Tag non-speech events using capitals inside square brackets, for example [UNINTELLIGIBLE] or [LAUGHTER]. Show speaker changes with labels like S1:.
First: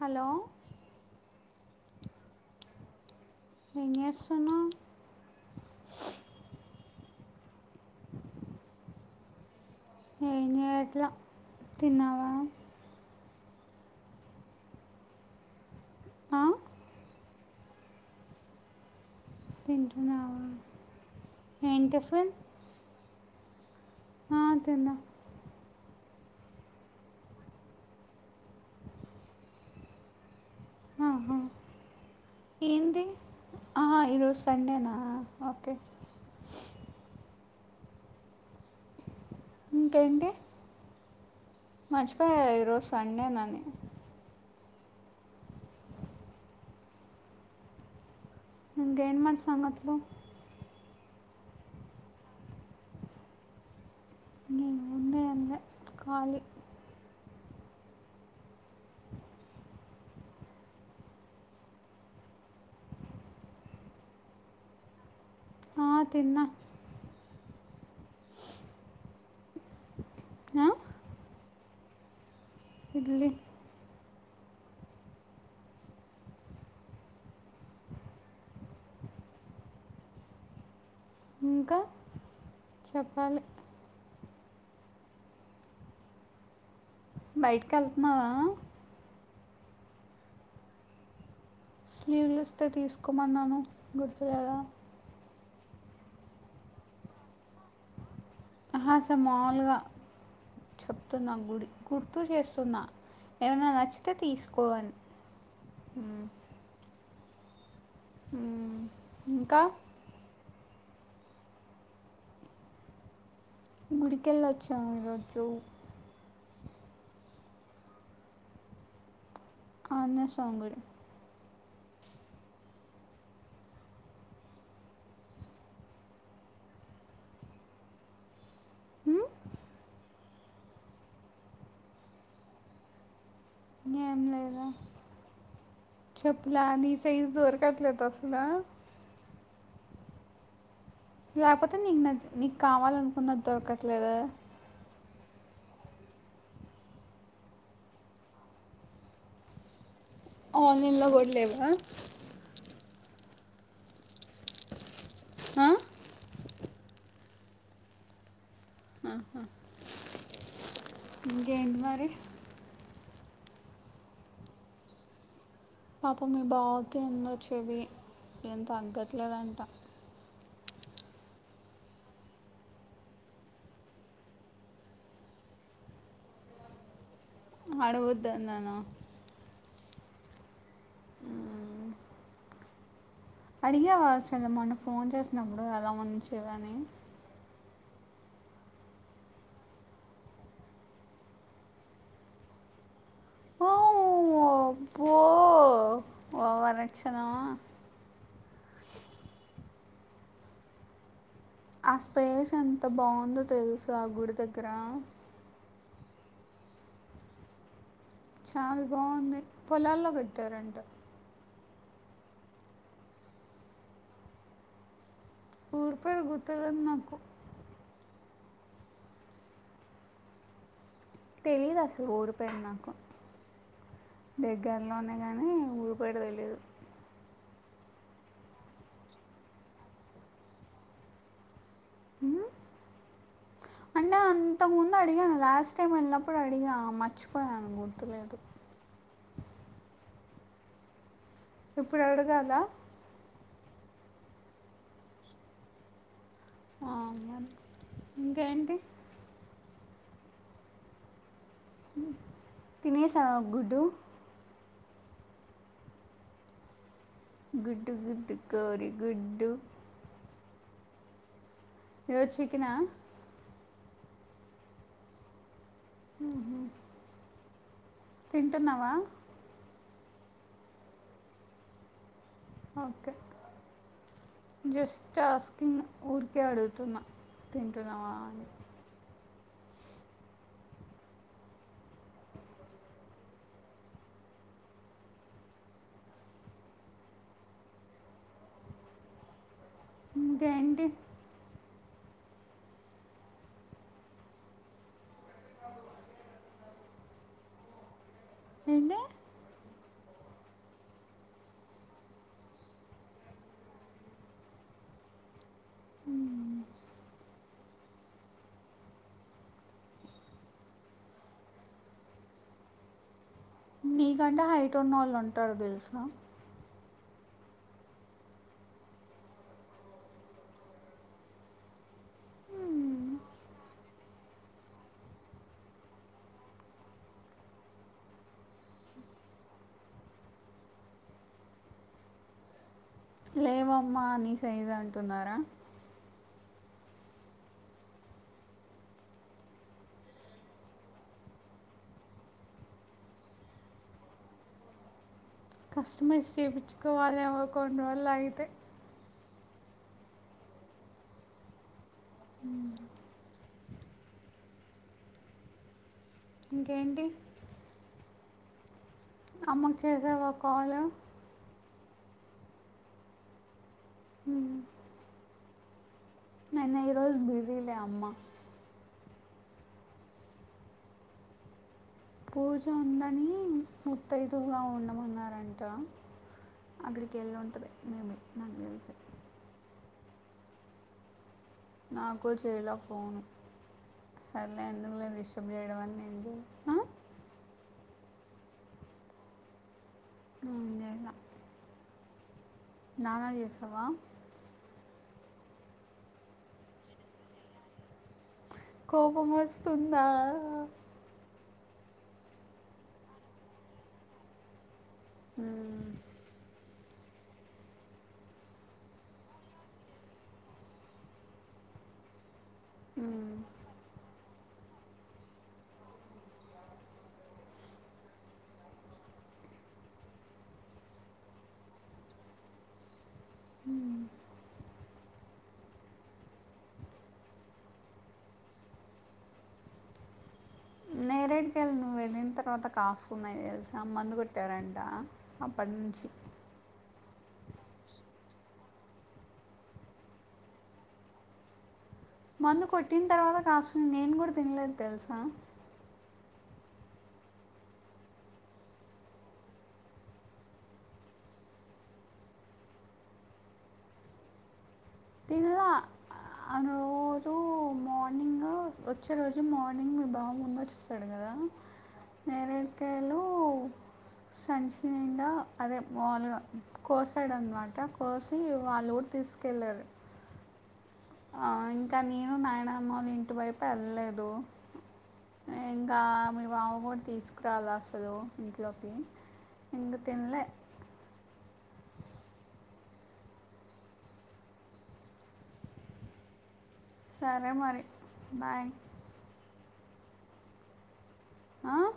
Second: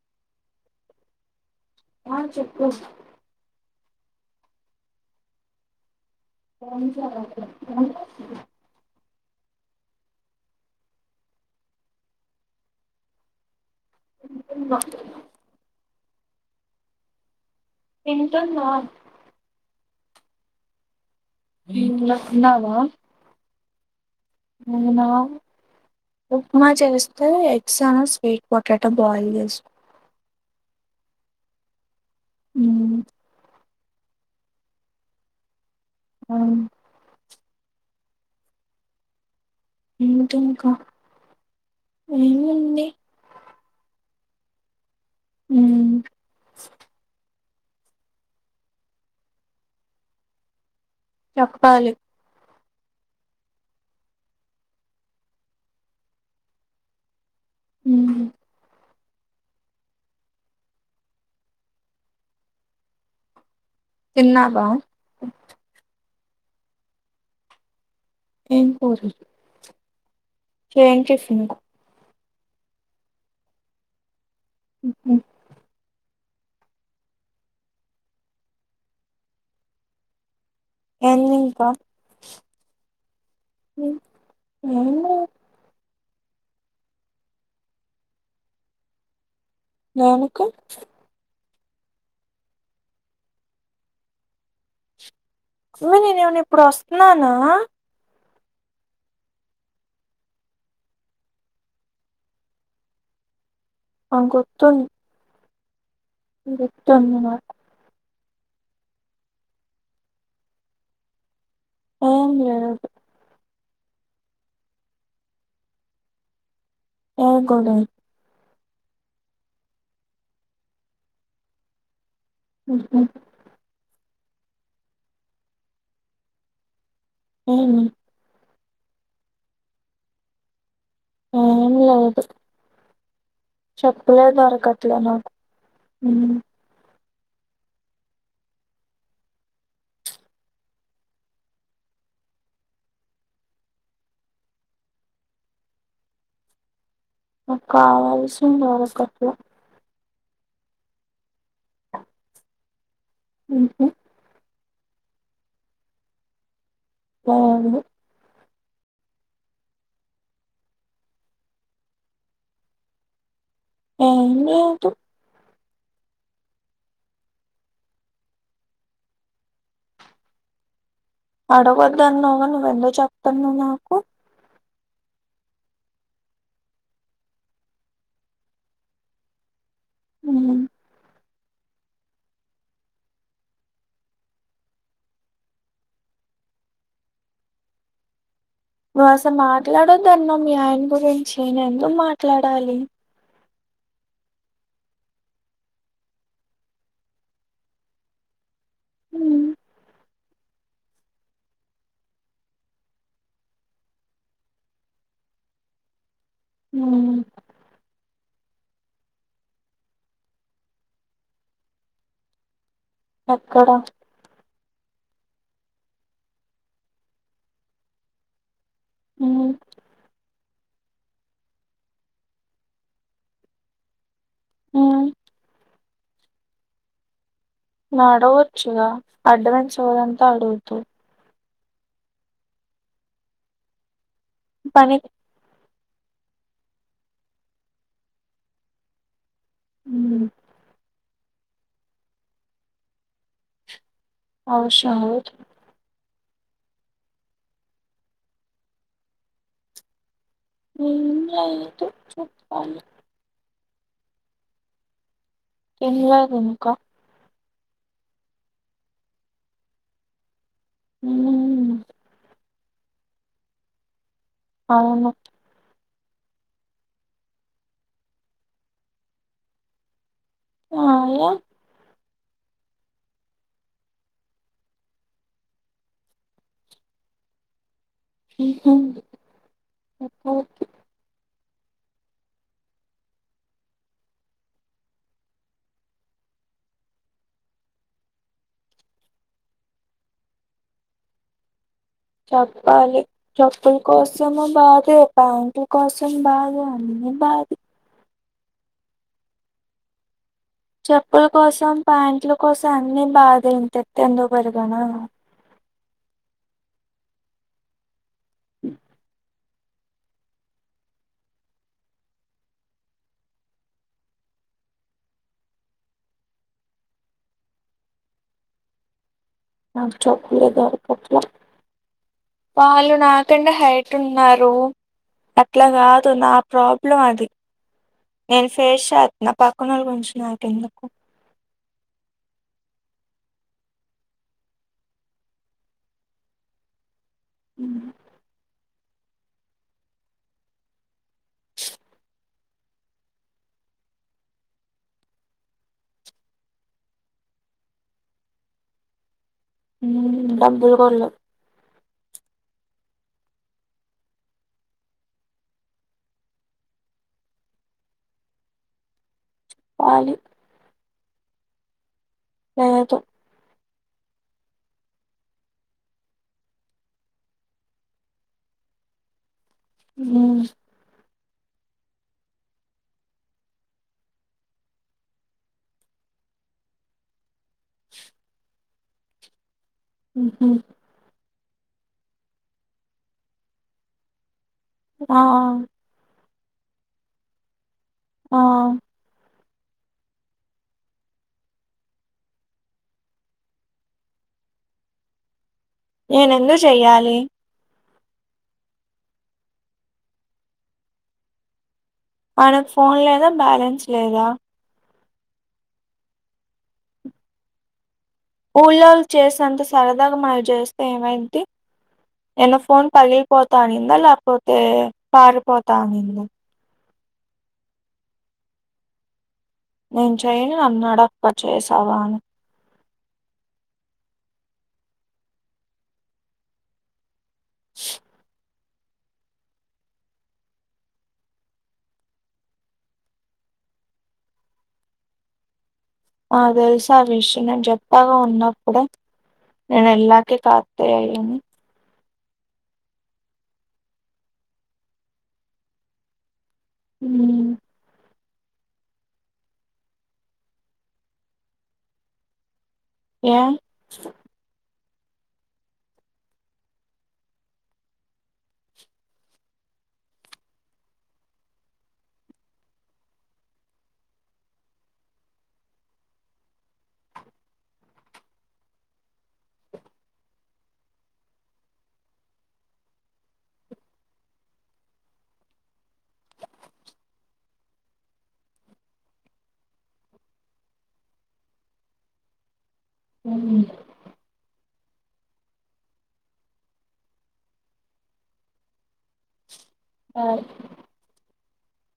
S1: Hello.
S2: ఆ చెప్పు.
S1: ఏం చేస్తున్నావు?
S2: క [UNINTELLIGIBLE]
S1: ఏం చేయట్లా. తిన్నావా?
S2: మ్ వా
S1: ఆ
S2: తింటున్నా.
S1: తింటున్నావా? ఏం
S2: ఏమన్నా
S1: టిఫిన్
S2: తిన్నావా?
S1: ఆ,
S2: నువ్వు
S1: తిన్నా
S2: తిన్నావా? ఉప్మా చేస్తే, ఎగ్స్ అను స్వీట్ పొటాటో బాయిల్ చేస్. మ్మ్,
S1: ఏందీ ఆ ఈరోజు సండేనా ఓకే.
S2: అవును
S1: ఇంకేంటి
S2: ఏంటింకా
S1: మర్చిపోయా ఈరోజు సండేనని.
S2: అమ్
S1: ఇంకా ఏంటి మరి సంగతులు
S2: చెప్పాలి.
S1: నీ ఉందే అంద కాళి
S2: ఉహుమ్ తిన్నావా.
S1: ఆ తిన్న
S2: ఏం కూరలు
S1: ఆ,
S2: చేయింజ్ చేసింది.
S1: ఇడ్లీ.
S2: ఉహు ఎంది ఇంకా.
S1: చెప్పాలి బయటకి వెళ్తున్నావా.
S2: దేనికి.
S1: స్లీవ్ లెస్ దే తీసుకోమన్నాను గుర్తు లేదా
S2: మే నేనేమన్నా ఇప్పుడు వస్తాననా.
S1: ఆహా ఆసలు మాముూలుగా చెప్తున్నా గుడి గుర్తు జేస్తున్నా ఏమైనా నచ్చి. తే
S2: ఆ,
S1: తీసుకో అని
S2: ధన్యవాద
S1: ఉమ్ ఇంకా
S2: ఏం లేదు.
S1: గుడికెళ్ళ వచ్చాము ఈ రోజు
S2: ఏ గుడి
S1: ఆంజనేయ స్వామి గుడి
S2: ఉహుమ్ ఏమీ. ఏమి లేదు చెప్పులే దొరకట్లా నాకు హ్మ్.
S1: చప్పులా నీ సైజు దొరకట్లేదా అసల లేపోతే నీకు నచ్చి నీకు కావాలనుకున్నది దొరకట్లేదా.
S2: నాకు కావల్సింది దొరగట్లా.
S1: ఆన్లైన్ లో కూడా లేవా
S2: ఉహుమ్
S1: ఆ
S2: ఆ ఆవును
S1: ఆహా ఇంకేంటి మరి
S2: ఏం లేదు
S1: పాపం మీ బావకెందో చెవి ఎం తగ్గట్లేదంట.
S2: అడగొద్దు అన్నావుగా నువ్వు ఎందుకు చెప్తున్నావా నాకు
S1: అడగోద్దు అన్నానా
S2: ఉమ్
S1: ఉమ్ అడిగేవా అసలు మొన్న ఫోన్ చేసినప్పుడు ఎలా ఉంచేవని
S2: నువసలు మాట్లాడొద్ద అన్న మీ ఆయన గురించి నేనేందుకు మాట్లాడాలి
S1: కూ ఓవరాక్షను
S2: హ్మ్.
S1: ఆ స్పేస్ ఎంత బావుందో తెలుసా గుడి దగ్గర
S2: అవునా
S1: చాలా బాగుంది పొలాల్లో పెట్టారంట
S2: ఎక్కడ
S1: పూర్పేరు గుర్తుక్లేదు నాకు
S2: అవున
S1: తెలీదసలు ఊరిపేర్ నాకు
S2: హ్మ్.
S1: దగ్గరలోనే గానీ ఊరు పేరు తెలీదు
S2: నడగొచ్చుగా అడ్డమైన సోధంతా అడుగుతవ్
S1: ఉమ్ అంటే అంతకు ముందు
S2: పని
S1: అడిగాను లాస్ట్ టైం ఎల్లినప్పుడడిగా మర్చిపోయాను గుర్తులేదు
S2: ఉమ్
S1: ఇప్పుడడగాల
S2: ఆవ్శ్రంలేద్
S1: ఇంకా ఏంటి
S2: ఏం లేదు చెప్పాలి
S1: న గుడ్డు
S2: తినలేదు ఇంక
S1: గుడ్డు గుడ్డు కోరి గుడ్డు
S2: ఉమ్
S1: ఈ రోజు చికనా
S2: అవును
S1: ఉమ్ హ్ తింటున్నవా
S2: ఆ ఏ
S1: ఓకే జస్ట్ ఆస్కింగ్ ఊరికే అడుగుతున్న తింటున్నవా ఇంక ఏంటి
S2: చెప్పాలి చెప్పుల కోసము బాదే ప్యాంట్లు కోసం సం బాదే అన్నీ బాదే
S1: ఏంటి
S2: చెప్పుల కోసం, ప్యాంట్ల కోసం అన్ని బాదే ఇంత ఎత్తు ఎందుకు పెరిగానో
S1: ఉమ్ ఉమ్ నీకంటే హైట్ ఉన్న వాళ్ళు ఉంటరు తెలుసా
S2: నాకు చెప్పులే దొరకట్లే వాళ్ళు నాకంటె హైట్ ఉన్నారు అట్ల కాదు నా ప్రాబ్లం అది నేను ఫేస్ చేత్న పక్కనోల్ల గురించి నాకెందుకు
S1: లేవమ్మా ని సైజు అంటున్నారా
S2: ఉమ్ హ్
S1: కస్టమైజ్ చేపిచుకోవాలేమో కొన్ని రోజులు అయితే!
S2: మ్మూఁ డబ్బు ఇవ్వాల్లా
S1: హ్మ్ఁ ఇంకేంటి అమ్మకు
S2: ఇవ్వాలి
S1: చేశావా కాల్
S2: లేదు
S1: హ్మ్ఁ నిన్న ఈ రోజు బిజీలే అమ్మ
S2: హ్మ్
S1: పూజ ఉందనీ ముత్తైదువుగా ఉండమన్నారంట! అక్కడికి ఎళ్ళి ఉంటది మేబి నాకు తెలిసి
S2: హ్మ్ హు
S1: నాకు చేయలా ఫోన్ సర్లే ఎందుకులే
S2: ఆ
S1: డిస్టర్బ్ చేయడం అని నేన్ చే
S2: ఆఁ
S1: నేను జెయల నాన్నకు చేస్తవా?
S2: నేను ఎందుకు చెయ్యాలి
S1: కోపమోస్తుందా!
S2: ఆయనకు ఫోన్ లేదా, బ్యాలెన్స్ లేదా?
S1: మ్మ్ఁ
S2: ఊళ్ళోళ్ళు చేసేంత సరదాగా మనకు జేస్తే ఏమైద్ది. ఏన్న ఫోన్
S1: మ్మ్.
S2: పగిలిపోతా అనిందా లేకపోతే, పారిపోతా అనిందా? నేను చెయ్యను అన్నాడా అక్క చేసావా అనీ?
S1: హ్మ్ఁ నేరేడి కాయలు నువ్వు వెళ్ళిన తర్వాత కాస్తున్నాయి తెలుసా మందు కొట్టారంటా అప్పటినుంచి
S2: నాకు తెలుసా విషయం నేను చెప్పాగా ఉన్నప్పుడే నేను ఏళ్లకే కాత్తయి అయి అనీ
S1: మందు కొట్టిం తర్వాత కాస్తుంది నేను కూడ తిన్లేదు తెలుసా
S2: మ్ఁ ఏ
S1: తిన్లా ఆ రోజు మార్నింగ్ వచ్చే రోజు మార్నింగ్ బాగ ముందు వచ్చే టడు కదా నేరడికాయలు సంచి నిండా అదే మాములుగా కోస్తడు అనమాట కోసి వాళ్ళూరు తీస్ కెళ్లారు ఆ ఇంక నేను నాయినమ్మోలా ఇంటి వైపు ఎళ్ళేదు ఇంకా మీ బావ కూడ తీసుకురాలే అసలు ఇంట్లోకి ఇంగ తిన్లే
S2: మ్మ్ఁ
S1: సరే మరి బాయ్
S2: ఆ
S1: ఆఁ